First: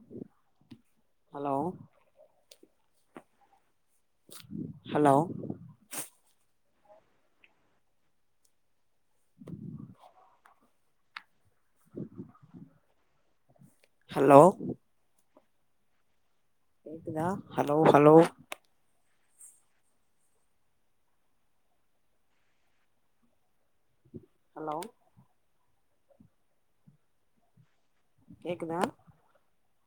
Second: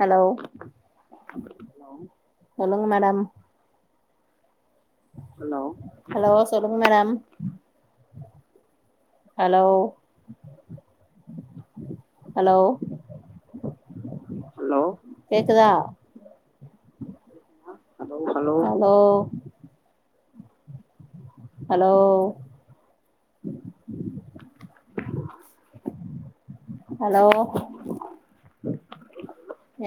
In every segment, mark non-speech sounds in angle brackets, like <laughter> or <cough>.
Hello hello சொல்லுங்க madam <inaudible> hello hello சொல்லுங்க madam hello hello hello கேக்குதா கேக்குதா ஆ hello hello hello hello hello கேக்குதா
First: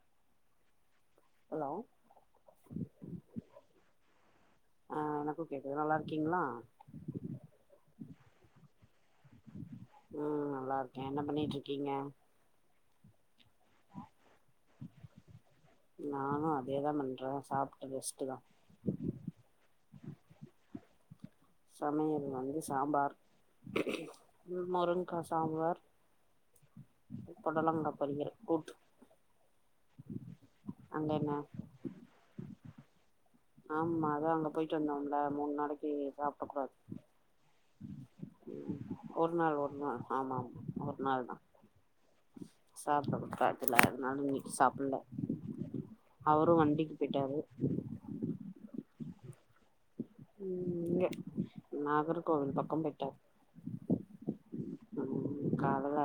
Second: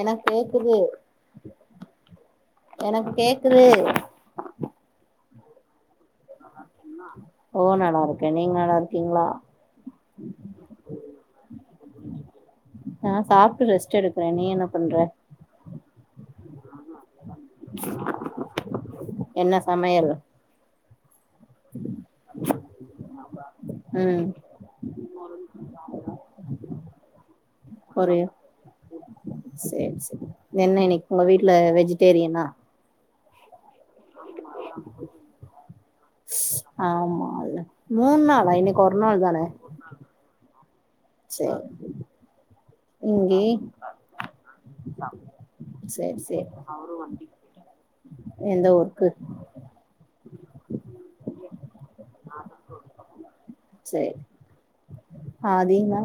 எனக்கு கேக்குது ஹலோ எனக்கு கேக்குது எனக்கும் கேக்குது நல்ல கிகளா ஓ நல்லா இருக்கே நீங்க நல்லா இருக்கீங்களா உம் நல்லா இருக்கேன் என்ன பண்ணிட்டு இருக்கீங்க ஆஹ் சாப்பிட்டு ரெஸ்ட் எடுக்கறேன் நீ என்ன பண்ற நானா அதேதான் பண்றேன் சாப்பிட்டு பெஸ்ட்ட் தான் என்ன சமையல் சமையல் வந்து சாம்பார் ம் முருங்கா சாம்பார் பொடலங்காய பொறயல் கூட்டு செரி செரி என்ன இன்னக்கி அங்க உங்க என்ன வீட்ல வெஜிடேரியனா ஆமா அத அங்க போயிட்டு வந்தோம்ல மூணு நாளைக்கு சாப்ட கூடாது ஆமால்ல மூணாளா இனிக்குறநாள் ஒரு தானே நாள் ஒரு நாள் ஆமா ஆமா சரி சாப்பிட காட்டல அதனாலும் இன்னைக்கு சாப்பிடல சேரி சேரி அவரும் வண்டிக்கு போயிட்டாரு எந்த ஊருக்கு உ இங்க நாகர் கோவில் பக்கம் போயிட்டாரு சேரி உம் கால அதேதா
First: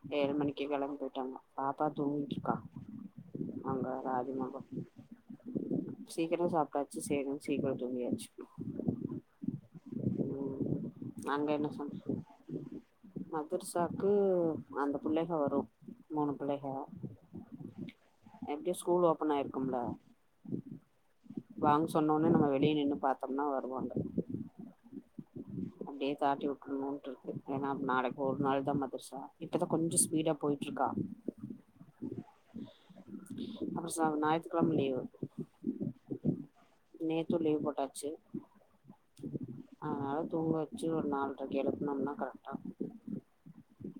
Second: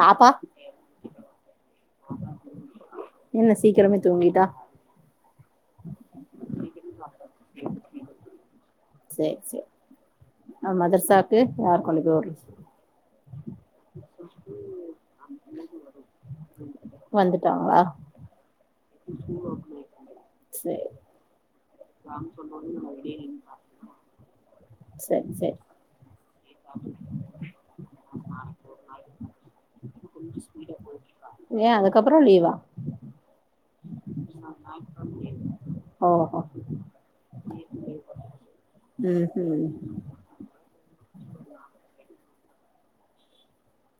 பாப்பா ஏழு மணிக்கு கேலம்பும்போது பாப்பா தூங்கிட்டுற்றுகா என்ன அங்க சீக்கிரமே தூங்கிட்டா ராஜமங்க சீக்கிரமா சாப்பிட்டாச்சுசேரி சே சீக்கிரம் தூங்கியாச்சு செரி செரி அங்க என்னம் போய் விட்றது மதுர்சாக்கு அந்த பிள்ளைக வரும் மூணு பிள்ளைக வந்துட்டாங்களா எப்படியு ஸ்கூல் ஓப்பன் ஆயிருக்கும்ல சேரி வாங்க சொன்னோனே நம்ம வெளியே நின்று பாாத்தோம்னா வருவாங்க செரி செரி அப்டியே தாட்டி விட்டுணும் இருக்கு ஏன்னா நாளைக்கு ஒரு நாள் தான் மதிரச்சா இப்பதான் கொஞ்சம் ஸ்பீடா போயிட்டு இருக்கா அப்றோ ச ஞாயித்துக்கெழம ஓஓ நேது லீவு போட்டாச்சு ம் ம் அதனால தூங்க வச்சு ஒரு நாலரைக்கு எழுப்பனும்னா கெல ஆஹ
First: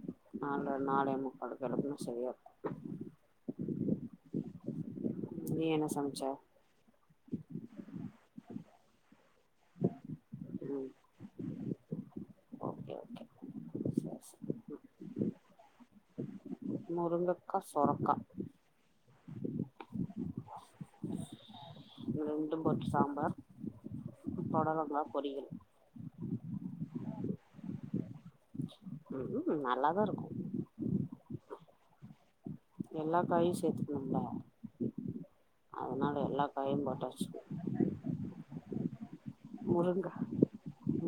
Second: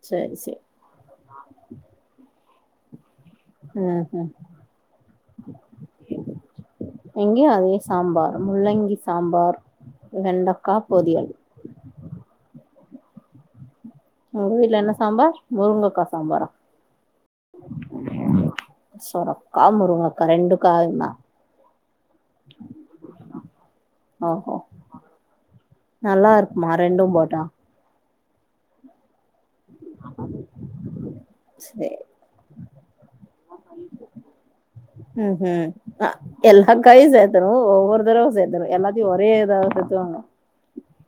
சேரி சேரி நால்ற நாலே முக்காலுக்கு எழுப்புனா சரியா இருக்கு உஹம் இருக்கு நீ என்ன சமச்ச உஹம் இங்கயோயு அதே சாம்பார் முள்ளங்கி சாம்பார் வெண்டக்கா ம் பொதியல் ஓகே ஓகே சரி உங்க சரி வீட்டுல என்ன சாம்பார் முருங்கக்கா சாம்பாரா முருங்கக்கா சொரக்கா சொரக்கா முருங்கக்கா ரெண்டு காயுமா ரெண்டும் போட்டு சாம்பார் ஓஹோ பொடலங்கா பொரியல் ரெண்டும் போட்டா உம்ம் நல்லாதான் இருக்கும் சரி எல்லா காயும் சேத்துக்குணும்ல ஹம் ஹம் எல்லா காயு காாயையும் போட்டாச்சு சேர்த்தரும் ஒவ்வொரு தடவை சேர்த்தரும் எல்லாத்தையும் ஒரே இதாவது சேத்துவாங்க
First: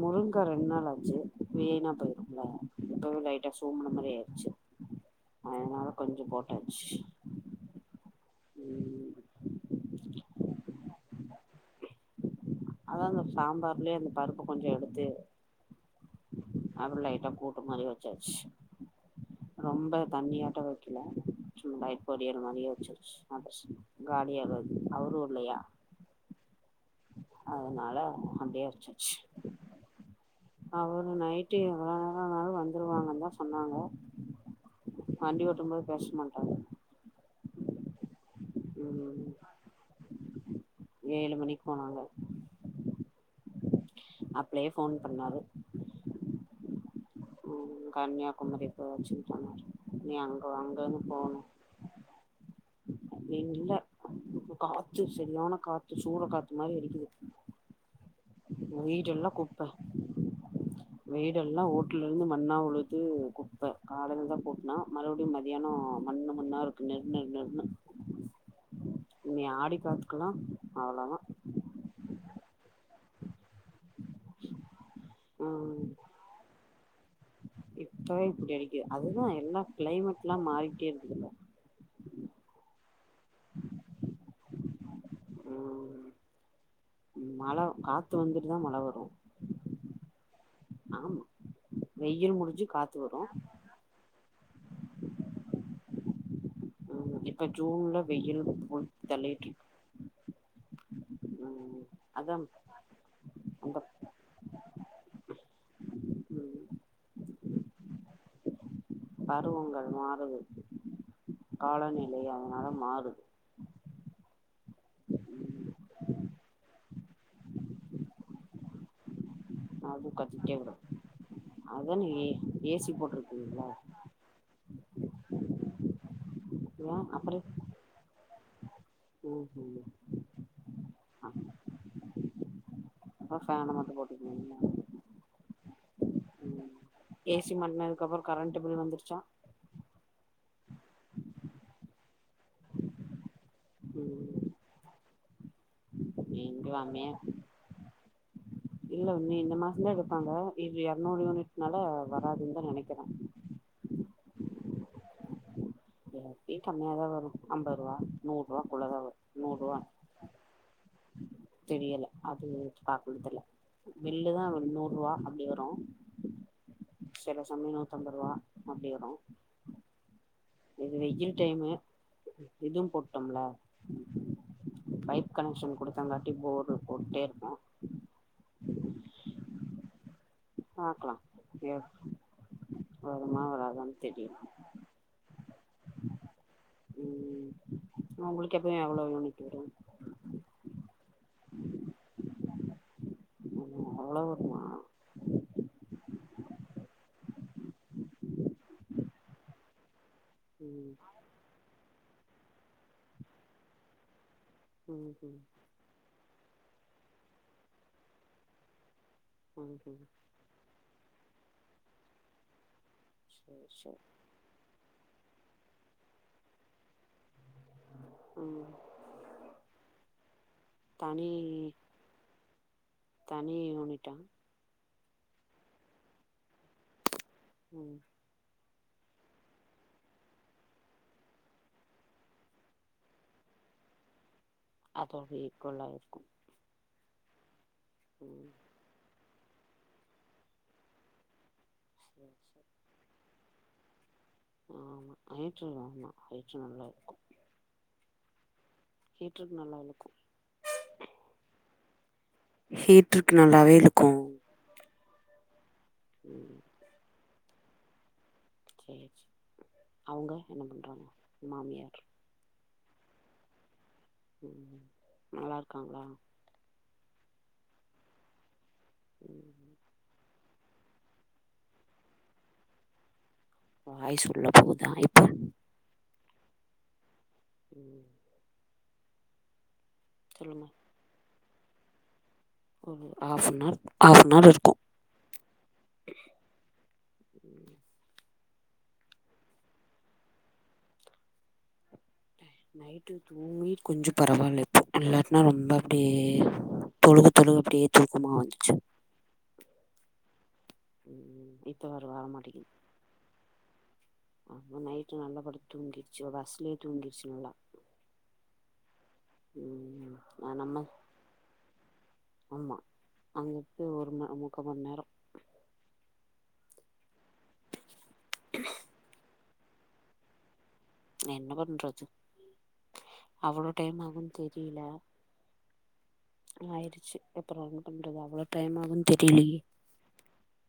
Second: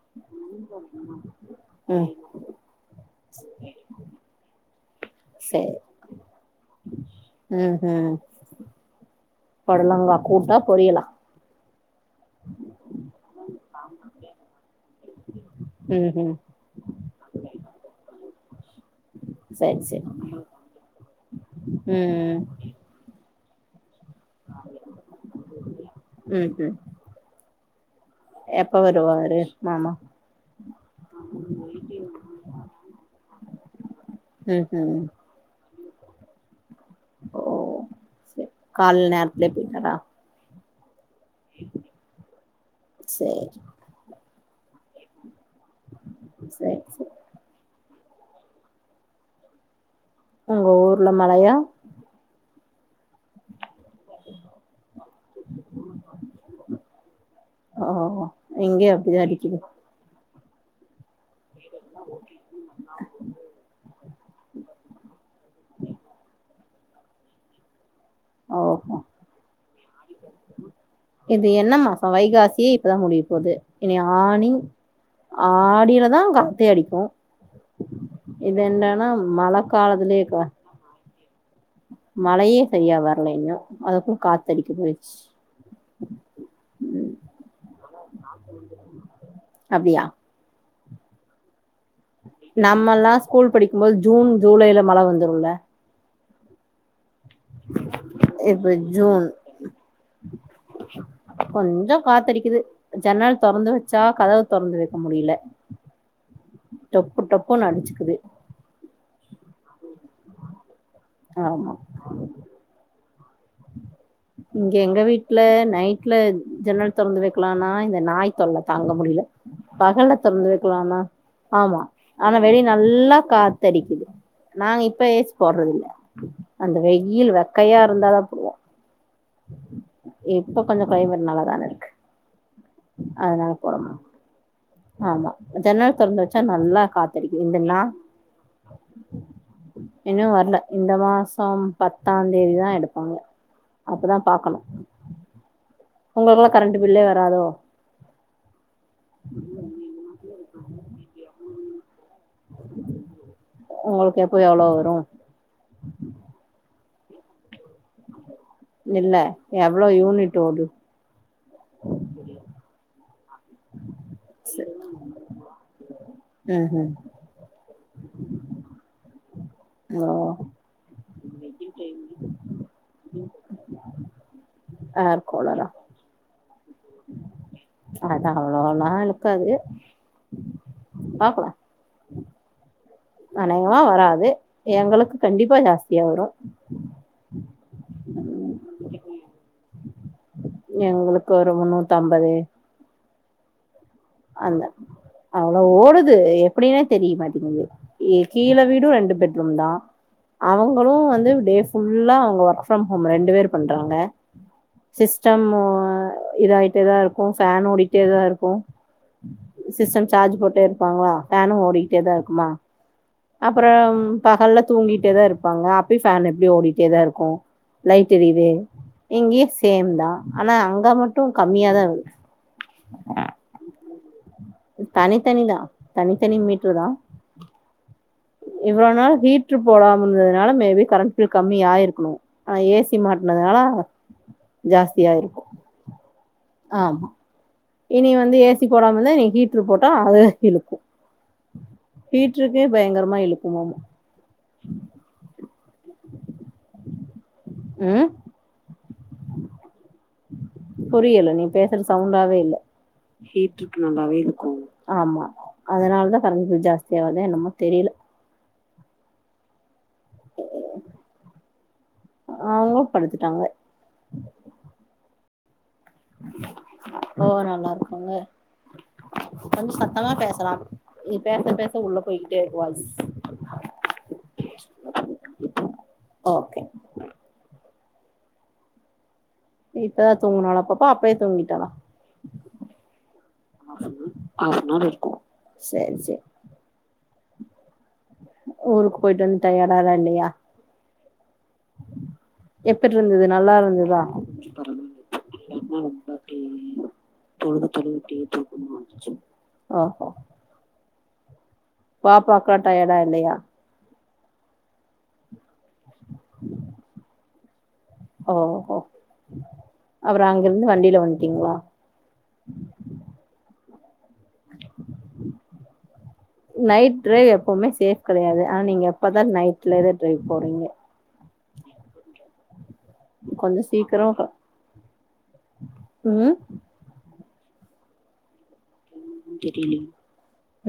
முருங்காய் ரெண்டு நாள் ஆச்சு ம். வீணாபோயிரும்ல இப்பவே லைட்டா சும்புன மாரி ஆயிருச்சு அதனால கொஞ்சம் போட் சுயி ம் ஹிம் பொடலங்கா கூட்டா பொரியால அதா இந்த சாம்பார்லயே அந்த பருப்பு கொஞ்ஜோ எடுத்து ம்ஹ்ம். அப்டி லைட்டா கூட் மாரி வெச்சாச் சரி, ரொம்ப சரி. தண்ணியாட்டோ வெக்கல சும்மா ம். பொரியல் மாரியே வெச்சாச்சு <unintelligible> காலியாகது அவரு இல்லையா ம்ஹ்ம். அதனால அப்டியே எப்ப வெச்சாச்சு வருவாரு மாமா? அவரு நைட்டு எவ்ளோ நேரோ ஆனாலு வந்துருவாங்க தா சொன்னாங்க ம்ஹ்ம். வண்டி ஓட்டும் போது பேசமாட்டாரா ஓ செரி கால்ல நேரத்துல போயிட்டாரா ஏலு மணிக்கு போனாங்க சரி, அப்லயே போன் பண்ணாரு செரி செரி கன்னியாகுமரி போ வச் நீ அங்க உங்க அங்கன்னு ஊர்ல போனோ மழையா? ஏ இல்ல காத்து செரியான காத்து சூற காத்து மாரி அடிக்குது ஓ! உ இங்கேயும் அப்படிதான் வீடெல்லா அடிக்குது. குப்ப வீட் எல்லா ஓட்ல இருந்து மண்ணா உலுது குப்ப கால்ல தா கூட்ன மறுபடியு மதியானோ மண்ணு மண்ணா இருக் <inaudible> ஓஹோ காத்துக்கெல்லா அவ்ளோதா இது என்ன மாசோ வைகாசியே இப்பதா முடிய போது இனி ஆணி ம் ஆடியில தா காத்தே அடிக்கு ஆ இப்பவே இப்டி அடிக்குது அது தா மழ எல்லா க்ளைமேட்ல்லா மாறிட்டே இருக்குதுல்ல மலையே செரிய வ <unintelligible> அதுக்கு காத்தடிக்குது உம் மல காத்து வந்துட்டு தா மல வரு ஆமா வெயில் முடிஞ்சு காத்து வரு நம்மயெல்லாம் ஸ்கூல் படிக்கும்போது ஜூன் ஜூலைல மழ வந்துருல <unintelligible> இப்ப ஜூன்ல வெயில் இப்ப கொளுத்தி ஜூன் தள்ளிட்டு இருக் கொஞ்சோ காத்தடிக்குது ஜன்னல் தொறந்து அந்த வச்சா கதவு தொறந்து வைக்க முடியல ம் டொப்பு டொப் ஃபோன் அடிச்சுக்குது பருவங்கள் மாறுது ஆமா காலநிலை அதனால மாறுது இங்க எங்க வீட்ல ம் நைட்ல ஜன்னல் தொறந்து வைக்கலான்னா இந்த நாய் தொல்ல தாங்க முடியல அது பகல்ல தெறந்து கத்திட்டே வக்கலாம்னா ஆமா அதானே ஏ ஆனா வெளில ஏசி நல்லா போட்ருக்கீங்களா காத்தடிக்குது நாங்க இப்ப ஏசி போடுறது இல்ல அந்த ஏ வெயில் அப்புறோ வெக்கையா இருந்தாதான் புடுவோ ம் ம் இப்ப கொஞ்சம் கிளைமெட் நல்லா தானே இருக்கு அப்ப அதனால ஃபேன போடமா மட்டு போட்டுக்குவீங்களா ஆமா ஜன்னல் தொறந்து வச்சா ம் நல்லா காத்தடிக்கு ஏசி இந்த நா மாட்னதுக்கப்புறோ கரண்ட்டு பில் வந்துருச்சா இன்னு வர்ல இந்த மாசம் பத் பத்தாம் தேதிதான் எடுப்பாங்க அப்பதான் பாக்கணும் எங்கையாமே இல்ல இந்த மாசம்தான் எடுப்பாங்க இரநூறு யூனிட் நல்லா வராதுன்னுதா நெனைக்கிறே உம் எப்பையும் கம்மியாதான் வரும் ஐம்பது ரூபா இல்ல எவ்ளோ யூனிட் ஓடு பாப்புன்னு தெரியல பில்லுதான் நூறு ரூபா அப்டி வரும் ம் ம் சில சமயம் நூத்தம்பது ரூவா அப்படி வரும் ஓ இது வெயில் டைமு இதுவும் போட்டோம்ல பைப் கனெக்ஷன் கொடுத்தாங்காட்டி போட் அதான் அவ்வளோலா இல்ல இருக்காது பாக்கலாம் சரியா வருமா அநேகமா வராதான்னு வராது தெரியும் எங்களுக்கு கண்டிப்பா ஜாஸ்தியா வரு உம் உங்களுக்கு எப்பயும் எவ்வளவு யூனிட் வரும் எங்களுக்கு ஒரு முன்னூத்தம்பது <unintelligible> வருமா அந்த அவ்வளவு ஓடுது எப்படின்னா தெரிய மாட்டேங்குது கீல வீடும் ரெண்டு பெட்ரூம் தான் ம் அவங்களும் வந்து டே ஃபுல்லா அவங்க ஒர்க் ஃப்ரம் ஹோம் ரெண்டு பேர் பண்றாங்க ம் ம் சிஸ்டம் இதாயிட்டேதான் இருக்கும் ஃபேன் ஓடிட்டேதான் இருக்கும் ம் ம் சிஸ்டம் சார்ஜ் போட்டே இருப்பாங்களா பேனும் ஓடிக்கிட்டே தான் இருக்குமா சேரி அப்புறம் சேரி பகல்லல தூங்கிட்டு தான் இருப்பாங்கப்பி பேன் எப்படி ஓடிட்டேதான் இருக்கும் லைட் எரிது ம் இங்கேயும் சேம் தான் ஆனா அங்க தனி மட்டும் கம்மியாதான் தனி யுனிட்டான் தனித்தனிதான் தனித்தனி மீடரு தான் உம் இவ்வளவு நால ஹீடரு போடாமனதுனால மேபி கரண்ட் கம்மிய ஆயிருக்கணும் ஆனா ஏசி மாட்டனதுனால அதோட இக்வள்ளாயிறுக்கும் ஆமா இனி வந்து ஏசி போடாமதான் நீ ஹு விட்டுட்டு போட்டா அது இழுக்கும் சேரி வீட்டுருக்கே பயங்கரமா இருழுக்கும் உமம் ஆ ஆமா ஹியிற்று ஆமா ஹியிற்று நல்லா இழுக்கும் ம் புரியல நீ பேசுற சவுண்டாவே இல் ஹீட்ருக்கு நல்லாவே இழுக்கும் ஆமா அதனால தான் கரண்ட் ம் பில் ஜாஸ்திய வருதோ என்னமோ தெரியல சேரி சேரி அவங்க என்ன பண்றாங்க மாமியார் நாங்களும் படுத்துட்டாங்க உ நலா இருக்காங்களா போ நல்லா இருக்காங்க ம் கொஞ்சம் சத்தமா பேசலாம் பேச பேச உள்ள போயிட்டே இருக்கு வாய்ஸ் வாய் சொல்ல போதான் இப்போ ஓகே உம் இப்பதான் தூங்கினாலா பாப்பா அப்பே தூங்கி ‌ டா ஒரு ஹாஃப்னர் ஹா ஃப்ன்ஹவர் இருக்கும் சேரி சேரி ஊருக்கு போயிட்டு டயடாவே இல்லையா எப்டி நைட்டு இருந்தது நல்லா தூங்கி இருந்ததா கொஞ்சம் பரவாயில்ல இப்போ இல்லாட்டனா ரொம்ப அப்படியே தொழுகு தொழுகு அப்படியே தூக்கமா வந்துச்சு <inaudible> ம்ம் பா பாக்க டயடா இல்லயா ஆ நைட்டு் நல்ல படுத்த தூங்கிச்சு பஸ்ஸலே தூங்கிச்சுல்லா ஓ ஓ ம் அப்பறம் ஆ அங்கிருந்து நம்ம வண்டியில வந்துட்டீங்களா ந்து ஒரு நா நா முக்காமநேரம் நைட் -ட்ரைவ் எப்வுமே சேஃப் கெடையாது ஆனா நீங்க எப்போதான் நைட் லேட ட்ரை போறீங்க நா என்னபா பண்றது கொஞ்சோ அவ்வளோ டைம் சீக்கிரோ ஆகும்னு தெரியல ம் ஆயிருச்சு அப்புறம் என்ன பண்றது அவ்வளோ டைம் ஆகு தெரிலயே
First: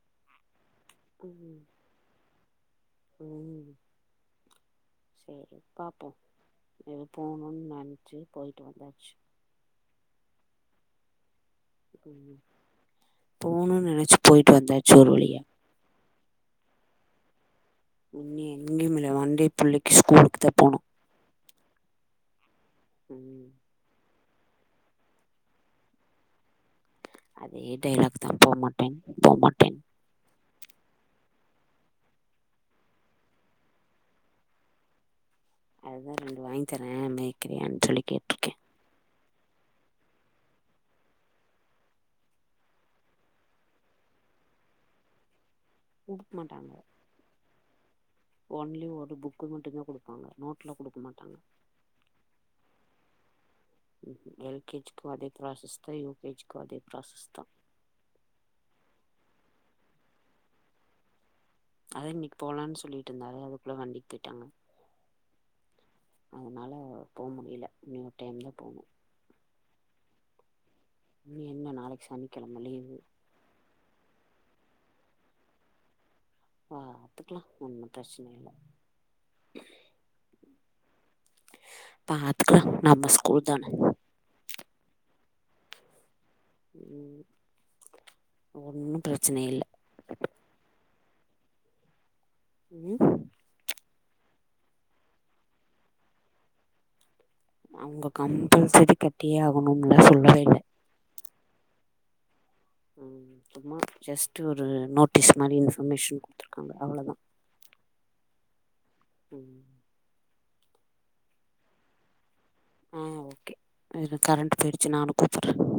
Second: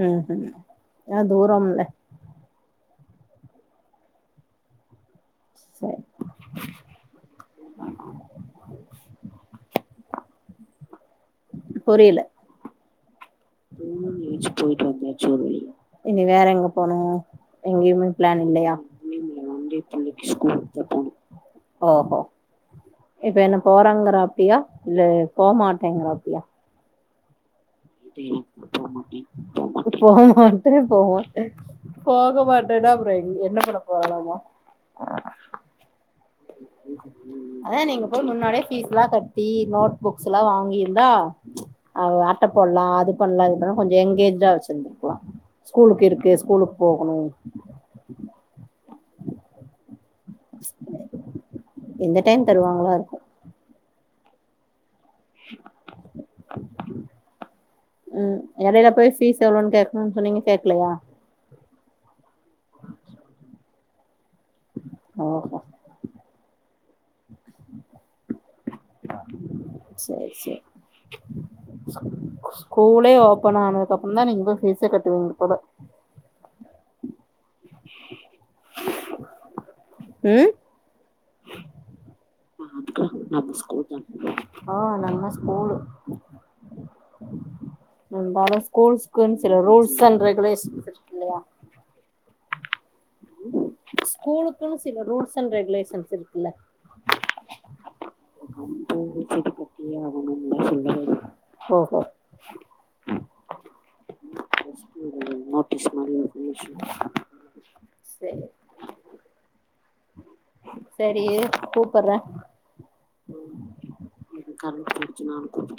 உம் ம் ஏ தூரம்ல <inaudible> சரி சரி பார்ப்போம் எது போகணும்ன்னனு நினச்சி போயிட்டு வந்தாச்சு <inaudible> போகணும்னு நினைச்சு போயிட்டு வந்தாச்சி ஒரு வழியா இங்க வேற எங்க போனு எங்கேயுமே பிளான் இனி இல்லயா எங்கேயுமில்ல இல்லங்க மண்டே வந்து புள்ளைக்கு ஸ்கூலுக்கு தா ஸ்கூல் போனு போனோம் ஓஹோ இப்ப ம் என்ன போறாங்கறா அப்பியா இல்ல போமாட்டேங்கள அப்பியா அதே டைலாக் அதே தா போமாட்டேன் போமாட்டேன் டயலாக் போமாட்டேன் போமாட்டேன் போ மாட்டேன் போ மாட்டேன் போக மாட்டேன்னா அப்புறம் என்ன பண்ண போராளமா அதுதான் ரெண்டு வாங்கி தரேன் மேகிறியான்னு சொல்லி கேட்ருக்கேன் ட்டி நோட் புக்ஸ் எல்லாம் வாங்கிருந்தா அவ அட்ட போடலாம் அது பண்ணலாம் இது பண்ணலாம் கொஞ்சம் எனங்கேஜா வச்சிருந்திருக்கலாம் ஸ்கூலுக்கு இருக்கு குடுக்க மாட்டாங்க ஸ்கூலுக்கு போகணும் <inaudible> ஒன்லி ஒரு புக்கு மட்டும் தான் கொடுப் எந்த டைம் தருவாங்களோ இருக்கும் ம் எல் கேஜி அதே பிரசஸ்தா யூ கே ஜி க்கும் அதே பிரசஸ்தா எடையில போய் ஃபீஸ் எவ்ளோன்னு ம் சொன்னீங்க கேக்கலையா அதா இன்னைக்கு போலான்னு சொல்லிட்டு <unintelligible> வண்டிக்கு போயிட்டாங்க ஓஹோ போவ முடியல இன்னொரு டைம்ல போகணும் செரி செரி என்ன நாளைக்கு சனிக்கிழம லீவு ஸ்கூலே ஓப்பன் ஆனதுக்கப்ப வந்தா நீங்க போ பீஸா கட்டுவீங்க போல பாத்துக்கலாம் ஒன்னும் பிரச்சனை இல்லை உம் பாத் க்குல நம்ம ஸ்கூல் தானே ஆஹ் நம்ம ஸ்கூலு ம் வர ஒன்னு பிரச்சன ஸ்கூல்ஸ்குன்னு இல்ல ரூல்ஸ் அண்ட் ரெகுலேஷன் இல்லையா உம் ஸ்கூலுக்குன்னு சில ரூல்ஸ் அண் ரெகுலேஷன்ஸ் இருக்குல்ல அவங்க கம்பல்சரி கட்டியே ஆவணும்னு சொல்லவே இல்லை ஓஹோ உம் சும்மா ஜஸ்ட்டு ஒரு நோட்டீஸ் மாதிரி இன்ஃபர்மேஷன் குடுத்துருக்காங்க அவ்வளோதான் சேரி செரி இரு கூப்புறேன் ஆஹ் ஓகே இரு கரண்ட் போயிடுச்சு நான கூப்பிடுறேன்